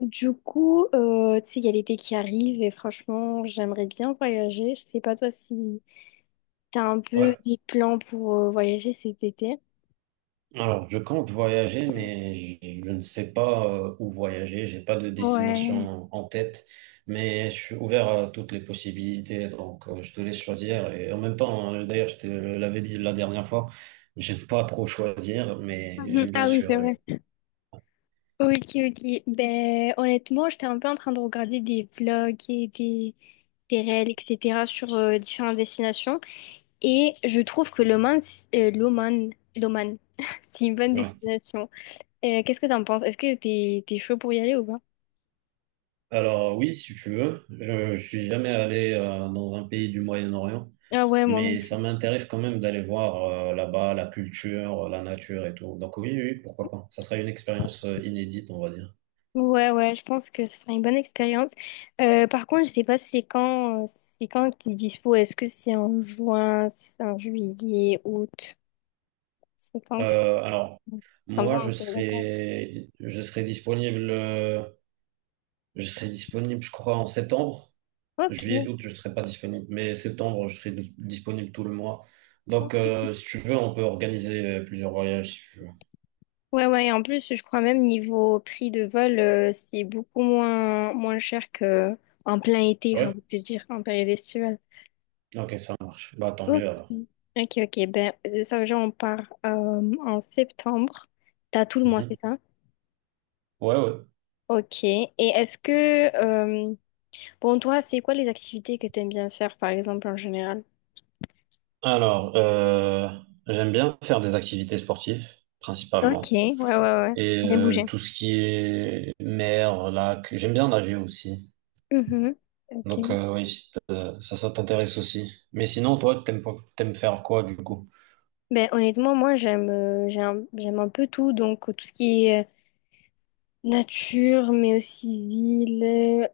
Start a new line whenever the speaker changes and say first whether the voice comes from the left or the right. left: Du coup, tu sais, il y a l'été qui arrive et franchement, j'aimerais bien voyager. Je sais pas toi si t'as un peu
right: Ouais.
left: des plans pour voyager cet été.
right: Alors, je compte voyager, mais je ne sais pas où voyager. J'ai pas de
left: Ouais.
right: destination en tête, mais je suis ouvert à toutes les possibilités. Donc, je te laisse choisir. Et en même temps, d'ailleurs, je te l'avais dit la dernière fois, j'aime pas trop choisir, mais
left: Mhm.
right: j'aime bien
left: Ah oui, c'est
right: sûr.
left: vrai. Ok, ok. Ben, honnêtement, j'étais un peu en train de regarder des vlogs et des réels, etc. sur différentes destinations. Et je trouve que l'Oman, c'est une bonne
right: Ouais.
left: destination. Qu'est-ce que t'en penses? Est-ce que t'es chaud pour y aller ou pas?
right: Alors oui, si tu veux, je suis jamais allé dans un pays du Moyen-Orient,
left: Ah ouais, moi non.
right: mais ça m'intéresse quand même d'aller voir là-bas la culture, la nature et tout. Donc oui, oui, pourquoi pas. Ça serait une expérience inédite, on va dire.
left: Ouais, ouais, je pense que ce sera une bonne expérience. Par contre, je sais pas c'est quand que t'es dispo. Est-ce que c'est en juin, c'est en juillet, août? C'est quand que-
right: Alors
left: Comme ça,
right: moi,
left: on se met d'accord.
right: je serai disponible, je serai disponible, je crois, en septembre. Juillet,
left: Ok,
right: août, je serai pas disponible, mais septembre, je serai disponible tout le mois. Donc
left: ok.
right: si tu veux, on peut organiser plusieurs voyages. Si tu veux.
left: Ouais, ouais, et en plus, je crois même niveau prix de vol, c'est beaucoup moins cher que en plein été, j'ai
right: Ouais.
left: envie de te dire, en période estivale.
right: Ok, ça marche. Bah, tant
left: Ok.
right: mieux alors.
left: Ok, ok, ben, de ça, genre, on part en septembre. T'as tout le mois, c'est
right: Mhm.
left: ça?
right: Ouais, ouais.
left: Ok. Et est-ce que euh, bon, toi, c'est quoi les activités que t'aimes bien faire, par exemple, en général?
right: Alors, j'aime bien faire des activités sportives,
left: Ok,
right: principalement.
left: ouais, ouais, ouais.
right: Et
left: Bien bouger.
right: tout ce qui est mer, lac, j'aime bien nager aussi.
left: Mhm,
right: Donc,
left: ok.
right: oui, si t- ça, ça t'intéresse aussi. Mais sinon, toi, t'aimes pas- t'aimes faire quoi du coup?
left: Ben, honnêtement, moi, j'aime un peu tout. Donc, tout ce qui est nature, mais aussi ville.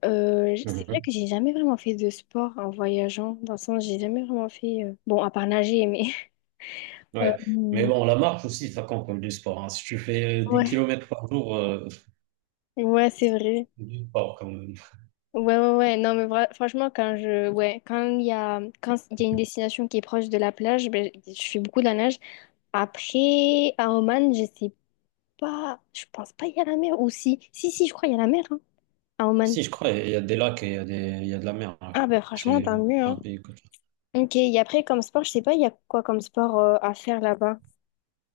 left: C'est vrai
right: Mhm.
left: que j'ai jamais vraiment fait de sport en voyageant. Dans le sens, j'ai jamais vraiment fait. Bon, à part nager, mais.
right: Ouais. Mais
left: euh,
right: bon, la marche aussi, ça compte comme du sport, hein. Si tu fais dix
left: ouais,
right: kilomètres par jour,
left: ouais, c'est vrai.
right: c'est du sport quand même.
left: Ouais, ouais, ouais. Non, mais franchement, quand je. Ouais, quand il y a une destination qui est proche de la plage, ben, je fais beaucoup de la nage. Après, à Oman, je sais pas. Je pense pas qu'il y a la mer ou si je crois qu'il y a la mer hein, à Oman.
right: Si, je crois, il y a des lacs et il y a il y a de la mer, ouais.
left: Ah ben franchement,
right: C'est
left: tant mieux.
right: un
left: Hein.
right: pays que
left: Ok, et après, comme sport, je sais pas, il y a quoi comme sport à faire là-bas?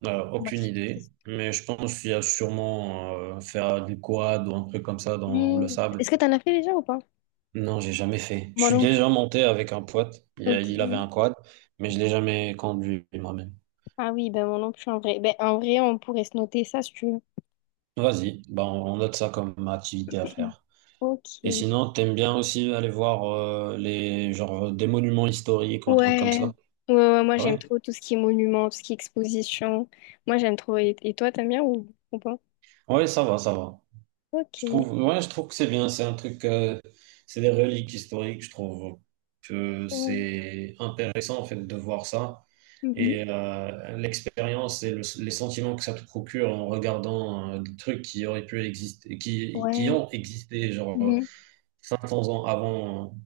left: Comme
right: Aucune
left: activité.
right: idée, mais je pense qu'il y a sûrement faire du quad ou un truc comme ça dans
left: Hmm,
right: le sable.
left: est-ce que t'en as fait déjà ou pas?
right: Non, j'ai jamais fait. Je
left: Moi
right: suis
left: non plus.
right: déjà monté avec un pote.
left: Ok.
right: Il avait un quad, mais je l'ai jamais conduit moi-même.
left: Ah oui, ben moi non plus en vrai. Ben en vrai, on pourrait se noter ça si tu veux.
right: Vas-y, ben on note ça comme activité à faire. Et
left: Ok.
right: sinon, t'aimes bien aussi aller voir les genre des monuments historiques ou un truc comme
left: Ouais.
right: ça.
left: Ouais, ouais, moi
right: Ah
left: j'aime
right: ouais?
left: trop tout ce qui est monument, tout ce qui est exposition. Moi j'aime trop. Et toi, t'aimes bien ou pas?
right: Ouais, ça va, ça va. Je
left: Ok.
right: trouve, ouais, je trouve que c'est bien. C'est un truc, c'est des reliques historiques. Je trouve que
left: Ouais.
right: c'est intéressant en fait de voir ça
left: Mhm.
right: et l'expérience et les sentiments que ça te procure en regardant des trucs qui auraient pu exister, qui
left: Ouais.
right: ont existé genre
left: Mhm.
right: 500 ans avant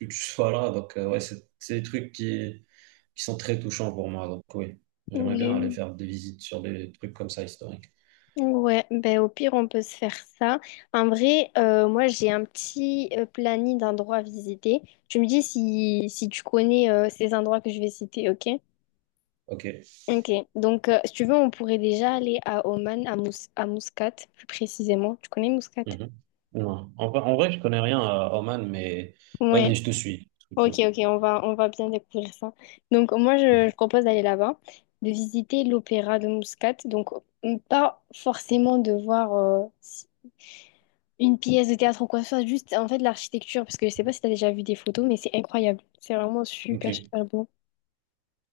right: que tu sois là. Donc ouais, c'est des trucs qui sont très touchants pour moi. Donc oui, j'aimerais bien aller
left: Oui.
right: faire des visites sur des trucs comme ça historiques.
left: Ouais, ben au pire on peut se faire ça. En vrai, moi j'ai un petit planning d'endroits à visiter. Tu me dis si tu connais ces endroits que je vais citer, ok?
right: Ok.
left: Ok. Donc si tu veux, on pourrait déjà aller à Oman, à Muscat, plus précisément. Tu connais Muscat?
right: Mhm. Non. En vrai, je connais rien à Oman, mais vas-y,
left: Ouais.
right: je te suis.
left: Ok,
right: Mhm.
left: ok, on va bien découvrir ça. Donc je propose d'aller là-bas, de visiter l'opéra de Muscat. Donc pas forcément de voir. Si Une pièce de théâtre ou quoi que ce soit, juste en fait l'architecture, parce que je sais pas si t'as déjà vu des photos, mais c'est incroyable. C'est vraiment
right: Ok,
left: super, super beau.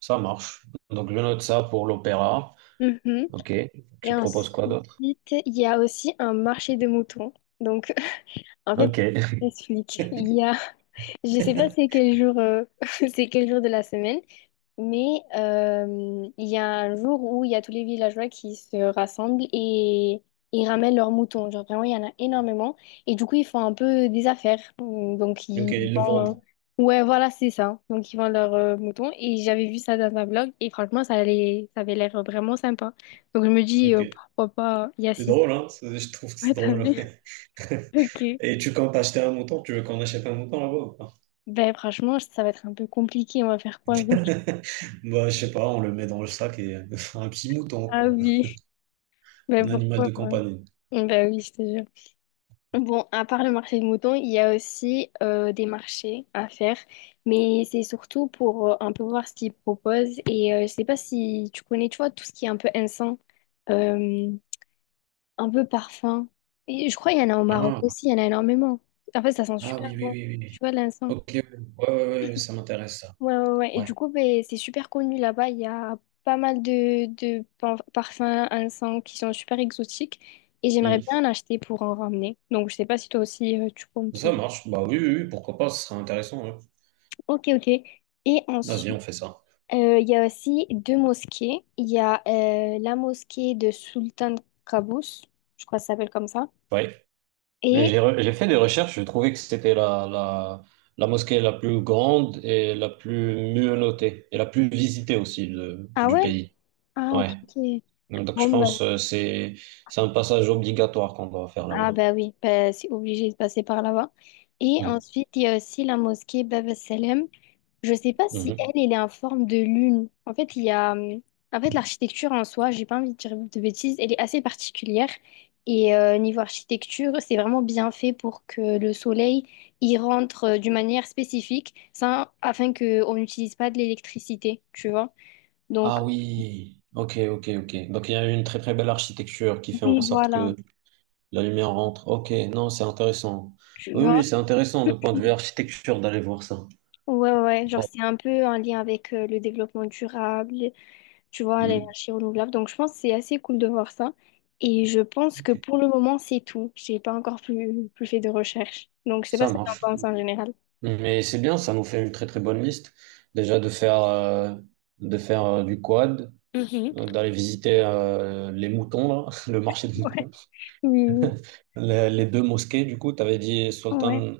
right: ça marche. Donc, je note ça pour l'opéra.
left: Mhm.
right: Ok,
left: Et
right: tu proposes
left: ensuite,
right: quoi d'autre?
left: il y a aussi un marché de moutons. Donc, En fait,
right: Ok.
left: j'explique. Je sais pas c'est quel jour, c'est quel jour de la semaine, mais il y a un jour où il y a tous les villageois qui se rassemblent et ils ramènent leurs moutons. Genre vraiment, il y en a énormément. Et du coup, ils font un peu des affaires. Donc,
right: Ok, le vendre.
left: ouais, voilà, c'est ça. Donc, ils vendent leurs moutons. Et j'avais vu ça dans un blog et franchement, ça avait l'air vraiment sympa. Donc, je me dis,
right: Ok.
left: pourquoi pas il y
right: C'est
left: assister.
right: drôle, hein? C'est- Je trouve que c'est
left: Ouais, t'as
right: drôle,
left: vu?
right: ouais.
left: Ok.
right: Et tu comptes acheter un mouton? Tu veux qu'on achète un mouton là-bas ou pas?
left: Ben franchement, ça va être un peu compliqué. On va faire quoi avec?
right: Bah, je sais pas, on le met dans le sac et un petit mouton,
left: Ah
right: quoi.
left: oui. Ben
right: Un animal
left: pourquoi
right: de
left: pas?
right: compagnie.
left: Ben oui, je te jure. Bon, à part le marché de moutons, il y a aussi des marchés à faire, mais c'est surtout pour un peu voir ce qu'ils proposent. Et je sais pas si tu connais, tu vois, tout ce qui est un peu encens, euh, un peu parfum. Et je crois qu'il y en a au Maroc
right: Ah,
left: aussi, il y en a énormément. En fait, ça sent
right: ah
left: super
right: oui, oui,
left: bon.
right: oui, oui,
left: Tu
right: oui.
left: vois, de l'encens.
right: Ok, ouais, ouais, ouais, ouais, ça m'intéresse ça.
left: Ouais, ouais, ouais. Et du
right: Ouais.
left: coup, ben, c'est super connu là-bas. Il y a pas mal parfums, encens qui sont super exotiques. Et
right: Hmm.
left: j'aimerais bien en acheter pour en ramener. Donc, je sais pas si toi aussi, tu comptes.
right: Ça marche. Bah oui, oui, oui, pourquoi pas, ce sera intéressant, ouais.
left: Ok, ok. Et
right: Vas-y,
left: ensuite,
right: on fait ça.
left: il y a aussi deux mosquées. Il y a la mosquée de Sultan Qaboos. Je crois que ça s'appelle comme ça.
right: Ouais.
left: Et...
right: J'ai fait des recherches, je trouvais que c'était la mosquée la plus grande et la plus mieux notée et la plus visitée aussi
left: Ah
right: du
left: ouais?
right: pays.
left: Ah, ok,
right: Ouais.
left: ok.
right: Donc je
left: Bon, ben,
right: pense que c'est un passage obligatoire qu'on doit faire
left: ah
right: là-bas.
left: bah oui, bah, c'est obligé de passer par là-bas. Et
right: Mm.
left: ensuite, il y a aussi la mosquée Bab el Salem. Je sais pas si
right: Mhm.
left: elle, elle est en forme de lune. En fait, il y a... En fait, l'architecture en soi, j'ai pas envie de dire de bêtises, elle est assez particulière. Et niveau architecture, c'est vraiment bien fait pour que le soleil y rentre d'une manière spécifique, ça, afin qu'on n'utilise pas de l'électricité, tu vois. Donc,
right: Ah oui, ok, ok, ok. Donc il y a une très très belle architecture qui fait en
left: oui,
right: sorte
left: voilà,
right: que la lumière rentre. Ok, non, c'est intéressant.
left: tu
right: Oui, oui,
left: vois.
right: c'est intéressant de point de vue architecture d'aller voir ça.
left: Ouais, ouais, ouais. Genre
right: Bon.
left: c'est un peu en lien avec le développement durable, tu vois, à
right: Mm.
left: l'énergie renouvelable. Donc, je pense que c'est assez cool de voir ça. Et je pense que
right: Ok.
left: pour le moment, c'est tout. J'ai pas encore plus fait de recherche. Donc, je sais pas
right: Ça
left: ce que tu en
right: marche.
left: penses en général.
right: Mais c'est bien, ça nous fait une très très bonne liste. Déjà de faire du quad,
left: Mhm.
right: d'aller visiter les moutons, là, le marché des
left: Ouais.
right: moutons.
left: Oui,
right: Les deux mosquées, du coup, tu avais dit
left: ouais,
right: Sultan,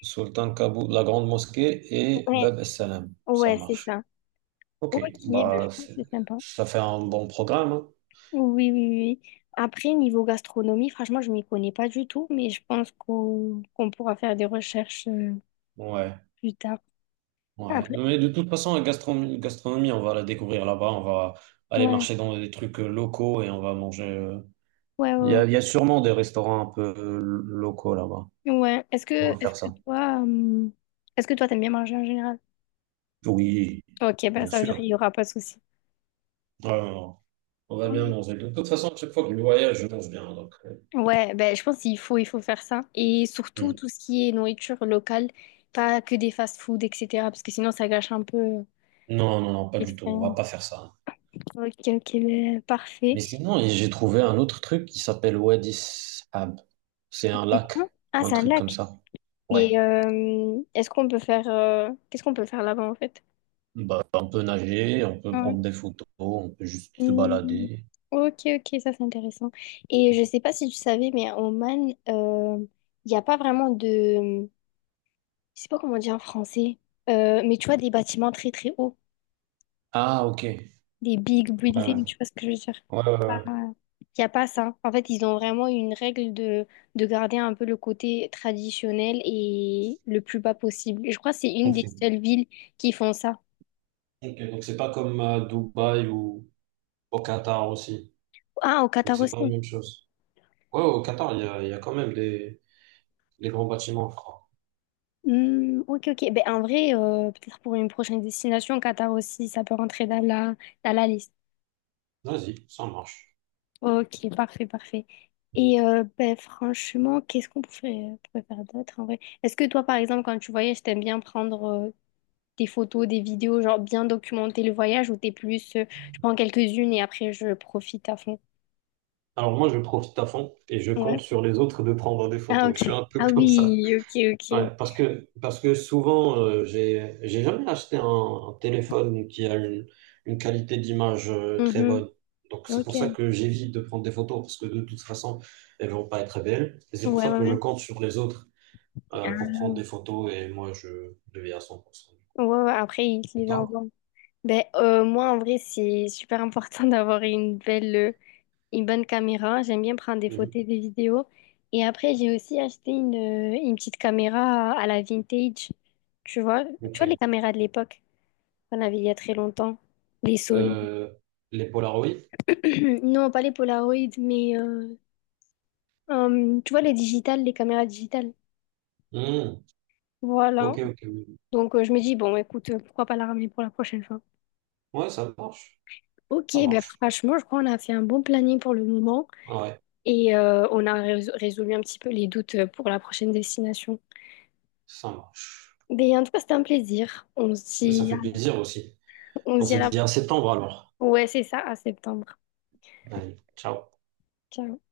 right: Sultan Kaboul, la grande mosquée, et
left: ouais,
right: Bab es Salam. Ça
left: ouais, c'est
right: marche.
left: ça.
right: Ok,
left: Ok, ben, je
right: bah,
left: pense que
right: c'est-
left: c'est sympa.
right: ça fait un bon programme, hein.
left: Oui, oui, oui. Après, niveau gastronomie, franchement, je m'y connais pas du tout, mais je pense qu'on pourra faire des recherches
right: Ouais,
left: plus tard.
right: ouais.
left: Après,
right: Mais de toute façon, gastronomie, on va la découvrir là-bas. On va aller
left: ouais,
right: marcher dans des trucs locaux et on va manger,
left: ouais,
right: Il y a
left: ouais.
right: sûrement des restaurants un peu locaux là-bas.
left: Ouais. Ouais.
right: Comment
left: Est-ce
right: faire
left: que
right: ça?
left: toi, t'aimes bien manger en général?
right: Oui,
left: Ok, bah
right: bien
left: ça,
right: sûr.
left: il n'y aura pas de souci.
right: Non, non, non. On va bien manger. De toute façon, à chaque fois que je voyage, je mange bien.
left: Ouais, ben je pense il faut faire ça. Et surtout,
right: Hmm.
left: tout ce qui est nourriture locale, pas que des fast-food, etc. Parce que sinon, ça gâche un peu
right: Non, non, non, pas du tout. On va
left: l'expérience.
right: pas faire ça.
left: Ok, ok, ben,
right: Mais
left: parfait.
right: sinon, et j'ai trouvé un autre truc qui s'appelle Wadi Sab. C'est un
left: C'est quoi
right: lac,
left: ah,
right: un
left: c'est un
right: truc comme
left: lac.
right: ça.
left: Et
right: Ouais.
left: est-ce qu'on peut faire... qu'est-ce qu'on peut faire là-bas, en fait?
right: Bah, on peut nager, on peut
left: Ouais.
right: prendre des photos, on peut juste se
left: Hmm.
right: balader.
left: Ok, ok, ça c'est intéressant. Et je sais pas si tu savais, mais en Oman, il n'y a pas vraiment de... je sais pas comment on dit en français, mais tu vois, des bâtiments très très hauts,
right: Ah, ok. Ouais,
left: des big
right: ouais,
left: buildings, tu vois ce que je veux dire?
right: ouais, ouais, ouais.
left: Il n'y a pas ça. En fait, ils ont vraiment une règle de garder un peu le côté traditionnel et le plus bas possible. Et je crois que c'est une
right: Ok.
left: des seules villes qui font ça.
right: Ok, donc c'est pas comme à Dubaï ou au Qatar aussi.
left: Ah, au
right: Donc
left: Qatar
right: c'est pas la
left: aussi.
right: même chose. Ouais, au Qatar, il y a quand même des grands bâtiments à faire.
left: Hmm, ok, ok. Ben, en vrai, peut-être pour une prochaine destination, Qatar aussi, ça peut rentrer dans dans la liste.
right: Vas-y, ça marche.
left: Ok, parfait, parfait. Et ben, franchement, qu'est-ce pourrait faire d'autre en vrai? Est-ce que toi, par exemple, quand tu voyages, t'aimes bien prendre des photos, des vidéos, genre bien documenter le voyage ou je prends quelques-unes et après je profite à fond?
right: Alors moi, je profite à fond et je compte
left: Ouais.
right: sur les autres de prendre des
left: Ah,
right: photos.
left: ok.
right: Je suis un peu
left: Ah
right: comme ça.
left: oui, ok, ok.
right: Ouais, parce que souvent, j'ai jamais acheté un téléphone qui a une qualité d'image très
left: Mhm.
right: bonne. Donc c'est pour ça
left: Ok.
right: que j'évite de prendre des photos parce que de toute façon, elles vont pas être belles. Et c'est pour
left: Ouais,
right: ça
left: ouais,
right: que je
left: ouais.
right: compte sur les autres pour prendre des photos et moi, je le vais à 100%.
left: Ouais, ouais, après, ils te
right: Et
left: les
right: toi?
left: envoient. Ben, moi, en vrai, c'est super important d'avoir une une bonne caméra. J'aime bien prendre des
right: Mhm.
left: photos, des vidéos. Et après, j'ai aussi acheté une petite caméra à la vintage. Tu
right: Ok.
left: vois les caméras de l'époque qu'on avait il y a très longtemps. Les Sony.
right: Euh, les Polaroids?
left: Non, pas les Polaroid, mais tu vois les digitales, les caméras digitales.
right: Hmm.
left: Voilà.
right: Ok, ok, oui.
left: Donc je me dis, bon, écoute, pourquoi pas la ramener pour la prochaine fois?
right: Ouais, ça marche.
left: Ok,
right: Ça
left: ben
right: marche.
left: franchement, je crois qu'on a fait un bon planning pour le moment
right: Ah ouais,
left: et résolu un petit peu les doutes pour la prochaine destination.
right: ça marche.
left: Mais en tout cas, c'était un plaisir.
right: Ça fait plaisir aussi.
left: On
right: On
left: se dit
right: se
left: à la...
right: dit à septembre alors.
left: Ouais, c'est ça, à septembre.
right: Allez, ciao.
left: Ciao.